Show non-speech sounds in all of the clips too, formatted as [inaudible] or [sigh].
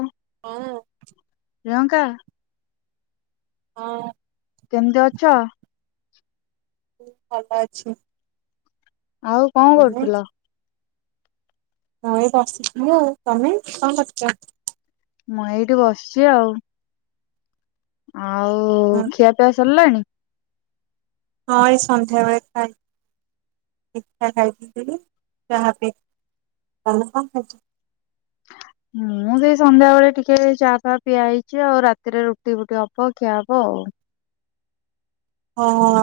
ହୁଁ ହଁ ପ୍ରିୟଙ୍କା ହଁ। କେମତି ଅଛ? ଭଲ ଅଛି। ଆଉ କଣ କରୁଥିଲ? ହଁ ଏଇ ବସି ଥିଲି ଆଉ। ତମେ କଣ କରୁଚ? ମୁଁ ଏଇଠି ବସିଛି ଆଉ। ଆଉ ହଁ ଖିଆପିଆ ସରିଲାଣି? ହଁ ଏଇ ସନ୍ଧ୍ୟାବେଳେ ଖାଇ ପିଠା ଖାଇଥିଲି, ଚାହା ପିଇ କଣ କଣ ଖାଇଚ? ମୁଁ ସେଇ ସନ୍ଧ୍ୟାବେଳେ ଟିକେ ଚା ଫା ପିଆ ହେଇଛି ଆଉ, ରାତିରେ ରୁଟି ଫୁଟି ହବ ଖିଆ ହବ। ହଉ। ହଁ।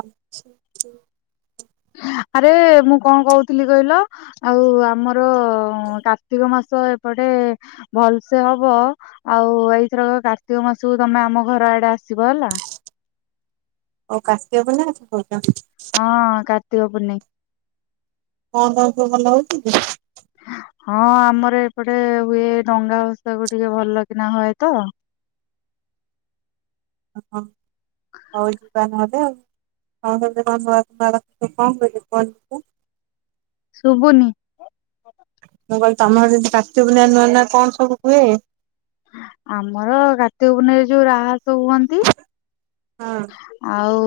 [inaudible] ଆରେ ମୁଁ କଣ କହୁଥିଲି କହିଲ, ଆଉ ଆମର କାର୍ତ୍ତିକ ମାସ ଏପଟ ଟେ ଭଲସେ ହବ, ଆଉ ଏଇଥର କାର୍ତ୍ତିକ ମାସକୁ ତମେ ଆମ ଘର ଆଡେ ଆସିବ ବ ହେଲା। ଓ କାର୍ତ୍ତିକ ପୂର୍ଣ୍ଣିମା କଥା କହୁଛ। ହଁ କାର୍ତ୍ତିକ ପୁନେଇଁ। ହଁ ତମର ସବୁ ଭଲ ହଉଚି? [unintelligible] ହଁ ଆମର ଏପଟେ ହୁଏ ଡଙ୍ଗା ଭସାକୁ ଟିକେ ଭଲ କିନା ହୁଏ ତ। [inaudible] ଓହ ହଉ ଯିବା ନହେଲେ ଆଉ। [unintelligible] ଶୁଭୁନି। ମୁଁ କହିଲି, ତମର ଯଦି କାର୍ତ୍ତିକ ପୂର୍ଣ୍ଣିମାରେ ନୂଆ ନୂଆ କଣ ସବୁ ହୁଏ? ଆମର କାର୍ତ୍ତିକ ପୂର୍ଣ୍ଣିମାରେ ଯୋଉ ରାହାସ ହୁଅନ୍ତି ହଁ ଆଉ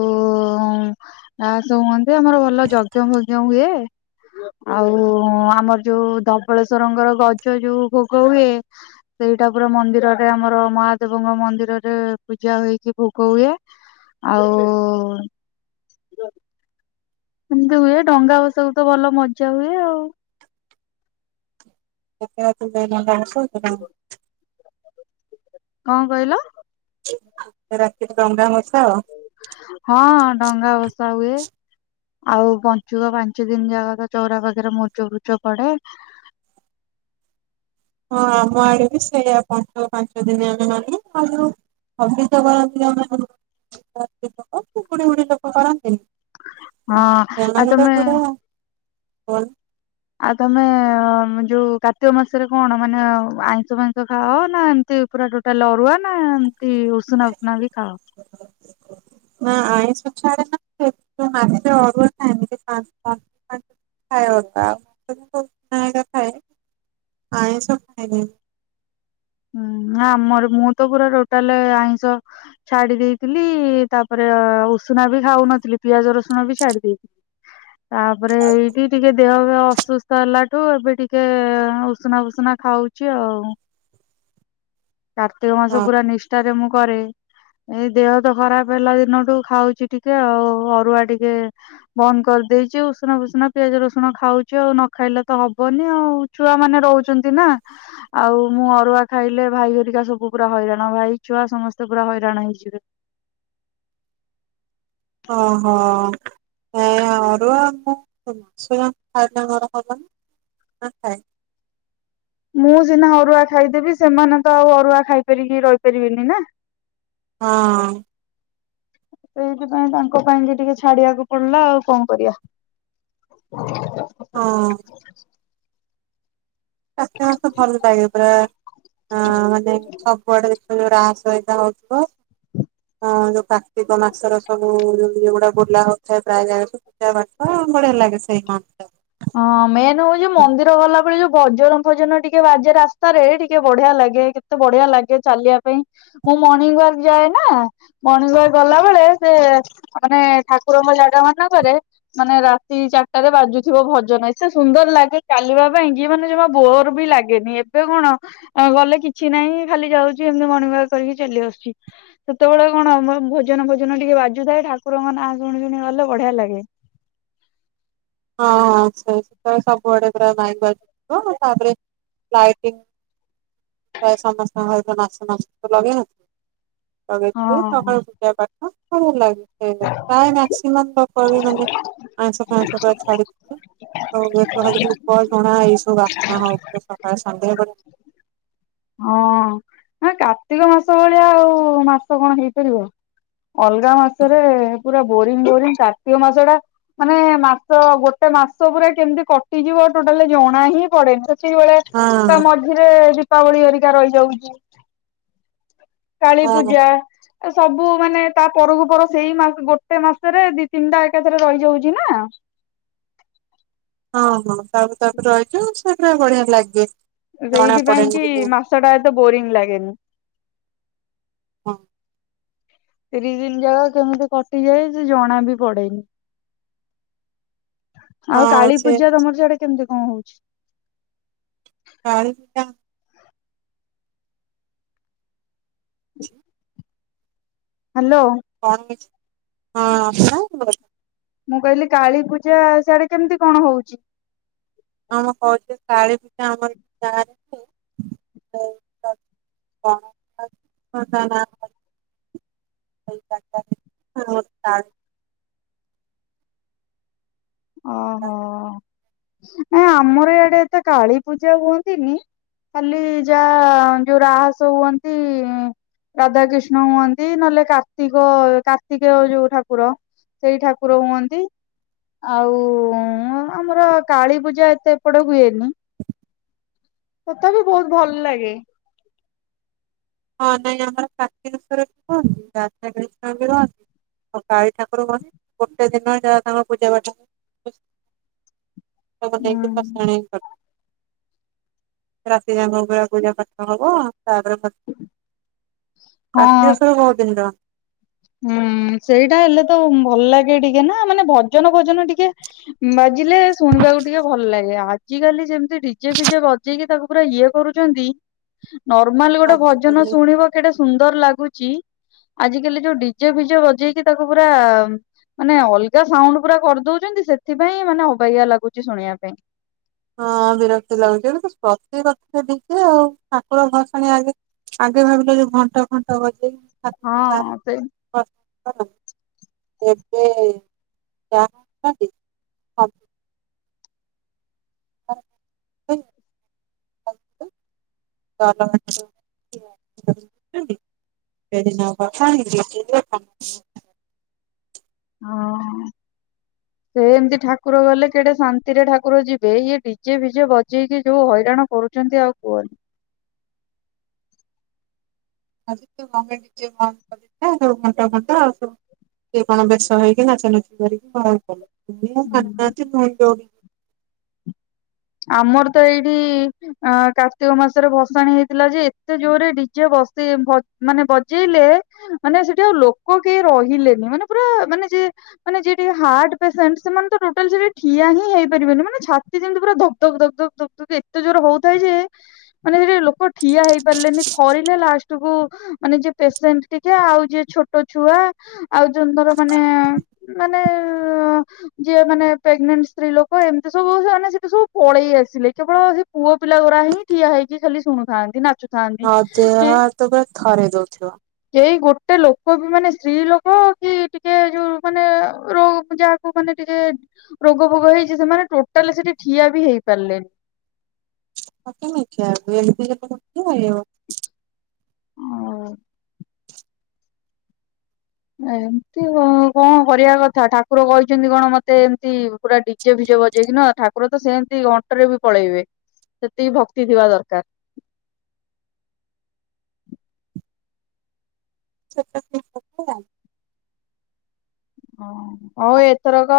ଆଉ ସବୁ ହୁଅନ୍ତି, ଆମର ଭଲ ଯଜ୍ଞ ଫଜ୍ଞ ହୁଏ ଆଉ ଆମର ଯୋଉ ଧବଳେଶ୍ଵରଙ୍କର ଗଜ ଯୋଉ ଭୋଗ ହୁଏ, ସେଇଟା ପୁରା ମନ୍ଦିରରେ ଆମର ମହାଦେବଙ୍କ ମନ୍ଦିରରେ ପୂଜା ହେଇକି ଭୋଗ ହୁଏ ଆଉ ସେମିତି ହୁଏ, ଡଙ୍ଗା ଭସାକୁ ତ ଭଲ ମଜା ହୁଏ ଆଉ। [unintelligible] କଣ କହିଲ? ରାତିରେ ଡଙ୍ଗା ଭସା ହଁ ଡଙ୍ଗା ଭସା ହୁଏ। ଆଉ ପଞ୍ଚୁକ ପାଞ୍ଚ ଦିନ ଯାକ ତ ଚଉରା ପାଖରେ ମୁରୁଜ ଫୁରୁଜ ପଡେ। [inaudible] ହଁ ଆମ ଆଡେ ବି ସେଇଆ ପଞ୍ଚୁକ ପାଞ୍ଚ ଦିନ ଆମେ ମାନୁ। [unintelligible] ସେମାନେ ହଁ ଆଉ ତ ତମେ ପୁରା କଣ। ଆଉ ତମେ ଯୋଉ କାର୍ତ୍ତିକ ମାସରେ କଣ ମାନେ ଆଇଁଷ ଫାଇଁସ ଖାଅ ନା ଏମିତି? ପୁରା ଟୋଟାଲ୍ ଅରୁଆ ନା ଏମତି ଉଷୁନା ପୁଷୁନା ବି ଖାଅ? ନା [unintelligible] [unintelligible] ଆଇଁଷ [unintelligible] ହୁଁ ଆମର ମୁଁ ତ ପୁରା ଟୋଟାଲ ଆଇଁଷ ଛାଡି ଦେଇଥିଲି ତାପରେ- ତ ଉଷୁନା ବି ଖାଉନଥିଲି ପିଆଜ, ରସୁଣ ବି ଛାଡି ଦେଇେଥି- ତାପରେ ଏଇଠି ଟିକେ ଦେହ- ଦେହ ଅସୁସ୍ଥ ହେଲାଠୁ ଏବେ ଟିକେ ଉଷୁନା ଫୁସୁନା ଖାଉଛି ଆଉ। କାର୍ତ୍ତିକ ମାସ ହଁ ପୁରା ନିଷ୍ଠାରେ ମୁଁ କରେ। ଏଇ ଦେହ ତ ଖରାପ ହେଲା ଦିନଠୁ ଖାଉଛି ଟିକେ ଆଉ ଅରୁଆ ଟିକେ ବନ୍ଦ କ ଦେଇଛି ଉଷୁନା ଫୁଷୁନା ପିଆଜ ରସୁଣ ଖାଉଚୁ ଆଉ ନ ଖାଇଲେ ତ ହବନି ଆଉ ଛୁଆ ମାନେ ରହୁଚନ୍ତି ନା ହଁ ଆଉ ମୁଁ ଅରୁଆ ଖାଇଲେ ଭାଇ ହେରିକା ସବୁ ପୁରା ହଇରାଣ ଭାଇ ଛୁଆ ସମସ୍ତେ ପୁରା ହଇରାଣ ହେଇଯିବେ। ଓ ହ। ହଁ ଅରୁଆ ଉଷୁନା ଖାଇଲେ କଣ ହବ? [unintelligible] ମୁଁ ସିନା ଅରୁଆ ଖାଇଦେବି ସେମାନେ ତ ଆଉ ଅରୁଆ ଖାଇପାରିକି ରହିପାରିବିନି ନା। ହଁ। ସେଇଥିପାଇଁ ତାଙ୍କ ପାଇଁ ବି ଟିକେ ଛାଡିବାକୁ ପଡିଲା ଆଉ କଣ କରିବା। ହଁ କାର୍ତ୍ତିକ ମାସ ଭଲ ଲାଗେ ପୁରା ଅଁ ଯାଇଁକି ସବୁଆଡେ ଦେ ସେ ଯୋଉ ରାହାସ ହେରିକା ହଉଥିବ ହଁ ଯୋଉ କାର୍ତ୍ତିକ ମାସର ସବୁ ଯୋଉ ଇଏ ଗୁଡା ବୋଲା ହଉଥାଏ ପ୍ରାୟ ଜାଗା ସବୁ ପୂଜା ପାଠ ବଢିଆ ଲାଗେ। [unintelligible] ହଁ ମେନ୍ ହଉଚି ମନ୍ଦିର ଗଲା ବେଳେ ଯୋଉ ଭଜନ ଭଜନ ଟିକେ ବାଜେ ରାସ୍ତାରେ ଟିକେ ବଢିଆ ଲାଗେ କେତେ ବଢିଆ ଲାଗେ ଚାଲିବା ପାଇଁ ମୁଁ ମର୍ଣ୍ଣିଙ୍ଗ ୱାର୍କ ଯାଏ ନା ମର୍ଣ୍ଣିଙ୍ଗ ୱାର୍କ ଗଲା ବେଳେ ସେ ମାନେ ଠାକୁରଙ୍କ ଜାଗା ମାନେ ଙ୍କରେ ମାନେ ରାତି ଚାରିଟାରେ ବାଜୁଚି ଭଜନ ଏତେ ସୁନ୍ଦର ଲାଗେ ଚାଲିବା ପାଇଁ କି ମାନେ ଜମା ବୋର୍ ବି ଲାଗେନି ଏବେ କଣ ଗଲେ କିଛି ନାହିଁ ଖାଲି ଯାଉଚି ଏମିତି ମର୍ଣ୍ଣିଙ୍ଗ ୱାର୍କ କରିକି ଚାଲି ଆସୁଚି ସେତେବେଳେ କଣ ଭଜନ ଭଜନ ଟିକେ ବାଜୁଥାଏ ଠାକୁରଙ୍କ ନାଁ ଶୁଣି ଶୁଣି ଗଲେ ବଢିଆ ଲାଗେ। ହଁଁ ସେ ସବୁଆଡେ ପୁରା ମାଇକି ବାଜୁଥିବ ତାପରେ ଲାଇଟି ପ୍ରାଏ ସମସ୍ତଙ୍କ ଘରେ ତ ମାସ ମାସ ଠୁ ଲାଗେ। ଲଗେଇଥିବେ ହଁ। ସକାଳୁ ପୂଜା ପାଠ ଭଲ ଲାଗି ପ୍ରାୟ ମାକ୍ସିମମ୍ ତ [unintelligible] ମାନେ ଆଇଁଷ ଫାଇଁସ ପୁରା ଛାଡିଥିବେ ଅରୁଆ ଧୂପ ଝୁଣା ଏଇସବୁ ପୁରା ବାସ୍ନା ହଉଥିବ ସକାଳେ ସନ୍ଧ୍ୟା ବେଳେ ହଁ ନା କାର୍ତ୍ତିକ ମାସ ଭଳିଆ ଆଉ ମାସ କଣ ହେଇପାରିବ ଅଲଗା ମାସରେ ପୁର ବୋରିଙ୍ଗ ବୋରିଂ କାର୍ତ୍ତିକ ମାସ ଟା ମାନେ ମାସ ଗୋଟେ ମାସ ପୁର କେମିତି କଟିଯିବ ଟୋଟାଲି ଜଣା ହିଁ ହଁ ପଡେନି ସେତିକିବେଳେ ତା ହଁ ମଝିରେ ଦୀପାବଳି ହରିକା ରହିଯାଉଚି କାଳୀ ହଁ ପୂଜା ଏ ସବ ସବୁ ମାନେ ତା ପରକୁ ପର ସେଇ ମାସ ଗୋଟେ ମାସରେ ଦି ତିନିଟା ଏକାଥରେ ରହିଯାଉଚି ନା ହଁ ହଁ ତାପର ତାପର ରହିଚୁ ସେଟା ବଢିଆ ଲାଗେ। ଜଣା ସେଇଥିପାଇଁ ପଡେନି କି ମାସ ଟା ଏତେ ବୋରିଂ ଲାଗେନି। ହଁ। ତିରିଶ ଦିନ ଯାକ କେମିତି କଟିଯାଏ, ସେ ଜଣା ବି ପଡେନି ଆଉ ହଁ କାଳୀ ସେ ପୂଜା ତମର ସେଆଡେ କେମିତି କଣ ହଉଛି? କଣଟା? ହୁଁ। ଅଛି କଣ ହଁ। ମୁଁ କହିଲି କାଳୀ ପୂଜା ସଆଡେ କେମିତି କଣ ହଉଛି? ଆମ କଉଛ ଶାଢୀ ପୂଜା ଆମର ଯା [unintelligible] [unintelligible] ନା ଓହୋ ନ ଆମର ଏଇଆଡେ ଏତେ କାଳୀ ପୂଜା ହୁଅନ୍ତିନି ଖାଲି ଯା ଯୋଉ ରାହସ ହୁଅନ୍ତି। ରାଧାକୃଷ୍ଣ ହୁଅନ୍ତି ନହେଲେ, କାର୍ତ୍ତିକ କାର୍ତ୍ତିକ ଯୋଉ ଠାକୁର ସେଇ ଠାକୁର ହୁଅନ୍ତି। ଆଉ ଆମର କାଳୀ ପୂଜା ଏତେ ପଡ ହୁଏନି ତଥାପି ବହୁତ ଭଲ ଲାଗେ। ହଁ ନାଇଁ ଆମର କାକ୍ଷନେଶ୍ଵର, ବି କୁହନ୍ତି ରାଧା କ୍ରୀଷ୍ଣ ବି ରହନ୍ତି ଆଉ କାଳି ଠାକୁର କହ ଗୋଟେ ଦିନ ଯ ତାଙ୍କର ପୂଜା ପାଠ [unintelligible] ହୁଁ ରାତି ଯଙ୍କ ପୂଜା ପାଠ ହବ ହଁ କାତି ଉସବ ବହୁଉତ ଦିନ ର ହୁଁ ସେଇଟା ହେଲେ ତ ଭଲ ଲାଗେ ଟିକେ ନା, ମାନେ ଭଜନ ଭଜନ ଟିକେ ବା ବୁଝିଲେ ଶୁଣିବାକୁ ଟିକେ ଭଲ ଲାଗେ, ଆଜିକାଲି ଯେମିତି ଡିଜେ ଫିଜେ ବଜେଇକି ତାକୁ ପୁରା ଇଏ କରୁଛନ୍ତି ନର୍ମାଲ ଗୋଟେ ଭଜନ ଆଜିକାଲି ଶୁଣିବ କେଟା ସୁନ୍ଦର ଲାଗୁଛି ଆଜିକାଲି ଯୋଉ ଡିଜେ ଫିଜେ ବଜେଇକି, ତାକୁ ପୁରା ମାନେ ଅଲଗା ସାଉଣ୍ଡ ପୁରା କରିଦଉଛନ୍ତି, ସେଥିପାଇଁ ମାନେ ଅବଆ ଲାଗୁଛି ଶୁଣିବା ପାଇଁ ହଁ ବିରକ୍ତି ଲାଗୁଛି, ଗଟ ପ୍ରତି କଥା ସେଠିକେ ଆଉ ଠାକୁର ଭସାଣି ଆଗେ ଆଗେ ଭାବିଲେ ଯୋଉ ଘଣ୍ଟା ଫଣ୍ଟ ବଜେଇ ହଁ ସେ ହ ଏବେ ଯହାଛନ୍ତି [unintelligible] [unintelligible] ହଁ। ସେ ଏମିତି ଠାକୁର ଗଲେ କେଡେ ଶାନ୍ତି, ରେ ଠାକୁର ଯିବେ ଇଏ ଡିଜେ ଭିଜେ ବଜେଇକି ଯୋଉ ହଇରାଣ କରୁ କରୁଛନ୍ତି ଆଉ କୁହନ ଆଜିିତ ମଙ୍ଗଡିଦ [unintelligible] ସଏ କଣ ବେଶ ହେଇକି ନାଚ ନଚ କରିକି ଭହାର କଲେ ହୁଁ। ଭଉି ଆମର ତ ଏଇଠି ଅ କାର୍ତ୍ତିକ ମାସରେ ଭସାଣି ହେଇଥିଲା। ଯେ, ଏତେ ଜୋରେ ଡିଜେ ବକ୍ସ୍ ସେ ମାନେ ବଜେଇଲେ ମାନେ ସେଠି ଆଉ ଲୋକ କେହି ରହିଲେନି, ମାନେ ପୁରା ମାନେ ଯେ ମାନେ ଯି ହାର୍ଟ ପେସେଣ୍ଟ ସେମାନେ ତ ଟୋଟାଳି ଠିଆ ହିଁ ହେଇପାରିବନି ମାନେ ଛାତି ଯେମତି ପୁରାଧକ୍ ଧ ଧକ, ଧକ, ଧକ, ଧକ, ଧକ ଏତେ ଜୋର ହଉଥାଏ, ଯେ ମାନେ ସେଠି ଲୋକ ଠିଆ ହେଇପାରିଲେନି, ଥରିଲେ ଲାଷ୍ଟକୁୁ ମାନେ ଯ ପେସେଣ୍ଟ ଟିକେ ଆଉ ଯଏ ଛୋଟ ଛୁଆ, ଆଉ ଯୋଉ ଧର ମାନେ ମାନେ ଯିଏ ମାନେ ପ୍ରେଗନଟ ସ୍ତ୍ରୀ ଏମତି ସବ ସେ ପଳେଇ ଆସିଲେ, କେବଳ ସେ ପୁଅ ପିଲା ଗୁଡା ହିଁ ଠିଆ ହେଇକି ଖାଲି ଶୁଣୁଥାନ୍ତି, ନାଚୁଥାନନ୍ତି ଥାନ୍ତି ହଁ ଦେହ କି ହାତ ପୁରା ଥରେଇ ଦଉଥିବ। କେଇ ଗୋଟେ ଗେ ଲୋକ ବି ମାନେ ସ୍ତ୍ରୀ ଲୋକ କି ଟିକେ ଯୋଉ ମାନେ ର ଯାହାକୁ ମାନେ ଟିକେ ରୋଗ ଭୋଗ ହେଇଛି, ସେମାନେ ଟୋଟାଲି ସେଠି ଠିଆ ବି ହେଇପାରିଲେନି। ନିଛ [unintelligible] ଏମତି କଣ କରିବା କଥା ଠାକୁର କହିଛନ୍ତି, କଣ ମତେ ଏମିତି ପୁରା ଡିଜେ ଭ [unintelligible] ଯାଇକି ନା ଠାକୁର ତ ସେମିତି ଅଣ୍ଟରେ ବି ପଳେଇବେ। ସେତିକି ଭକ୍ତି ଥିବା ଦରକାର। ସେ [unintelligible] ଓ ହଉ ଏଥରକ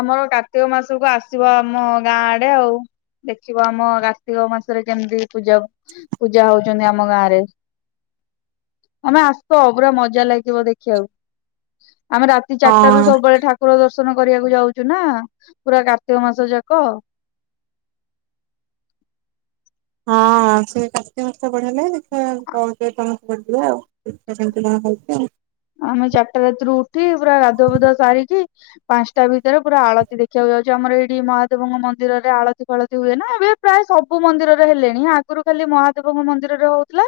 ଆମର କାର୍ତ୍ତିକ ମାସକୁ ଆସିବ ଆମ ଗାଁ ଆଡେ ଆଉ। ଦେଖିବ ଆମ କାର୍ତ୍ତିକ ମାସରେ କେମିତି ପୂଜା ପୂଜା ହଉଛନ୍ତି ଆମ ଗାଁ ରେ। ଆମେ ଆସ ପୁରା ମଜା ଲାଗିବ ଦେଖିବାକୁ। ଆମେ ରାତି ଚାରିଟା ର ହଁ ସବୁବେଳେ ଠାକୁର ଦର୍ଶ ଦର୍ଶନ କରିବାକୁ ଯାଉଛୁ ନା ପୁରା କାର୍ତ୍ତିକ ମାସ ଯାକ। [inaudible] ହଁ, ସେ କାର୍ତ୍ତିକ ମାସରେ ଦେଖିବା କଣ ତମ [unintelligible] ଆଉ କେମତି କଣ କରଛି ଆଉ? ଆମେ ଚାରିଟା ରାତିରୁ ଉଠି ପୁରା ଗାଧୁଆ ପଧୁଆ ସାରିକି ପାଞ୍ଚଟା ଭିତରେ ପୁରା ଆଳତିୀ ଦେଖିବାକୁ ଯାଉଛି। ଆମର ଏଇଠି ମହାଦେବଙ୍କ ମନ୍ଦିରରେ ଆଳତି ଫାଳତି ହୁଏ ନା ଏବେ ପ୍ରାୟ ସବୁ ମନ୍ଦିରରେ ହେଲେଣି ଆଗରୁ ଖାଲି ମହାଦେବଙ୍କ ମନ୍ଦିରରେ ହଉଥିଲା।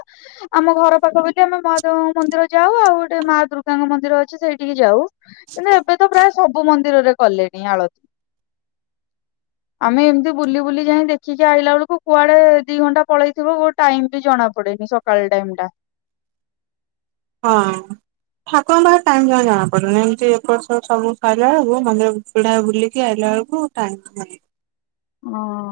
ଆମ ଘର ପାଖ ବି ଟିକ ଆମେ ମହାଦେବଙ୍କ ମନ୍ଦିର ଯାଉ, ଆଉ ଗୋଟେ ମା ଦୁର୍ଗାଙ୍କ ମନ୍ଦିର ଅଛି ସେଇଠିକି ଯାଉ କିନ୍ତୁ ଏବେ ତ ପ୍ରାୟ ସବୁ ମନ୍ଦିରରେ କଲେଣି ଆଳତି। ଆମେ ଏମିତି ବୁଲି ବୁଲି ଯାଇ ଦେଖିକି ଆଇଲା ବେଳକୁ କୁଆଡେ ଦି ଘଣ୍ଟା ପଳେଇଥିବ ଗୋ ଟାଇମ ଜଣା ପଡିବ। ସକାଳ ଟାଇମ ଟା। ହଁ। ଠାକୁରଙ୍କ ପାଖ ଟାଇମ୍ ଟ ଜଣା ପଡୁନି ଏମିତି ଏପଟ ସେପଟ ସବୁ ସାଇଲା ବେଳକୁ ମନ୍ଦିର ପିଡା ବୁଲିକି ଆଇିଲା ବେଳକୁ ଟାଇମ ନାହିଁ। ହଁ।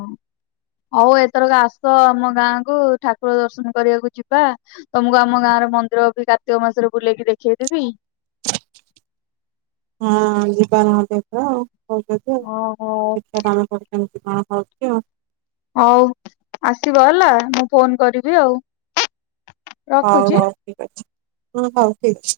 ହଉ ଏଥରକ ଆସ ଆମ ଗାଁ କୁ ଠାକୁର ଦର୍ଶନ କରିବାକୁ ଯିବା ତମକୁ ଆମ ଗାଁ ଆର ମନ୍ଦିର ବି କାର୍ତ୍ତିକ ମାସରେ ବୁଲେଇକି ଦେଖେଇଦବି। ହଁ ଯିବା ନାହାନ୍ତି [unintelligible] ଏ ତ ଆଉ କହୁ ଓହୋ। ଆଉା [unintelligible] କାମ କର କଣ? ଓଉ କ [unintelligible] ହଉ ଆସିବ ହେଲା ମୁଁ ଫୋନ କରିବି ଆଉ। ହଉ ରଖୁଛି। ହଉ ଠିକ ଅଛି ହଁ ହଉ ଠିକ ଅଛି।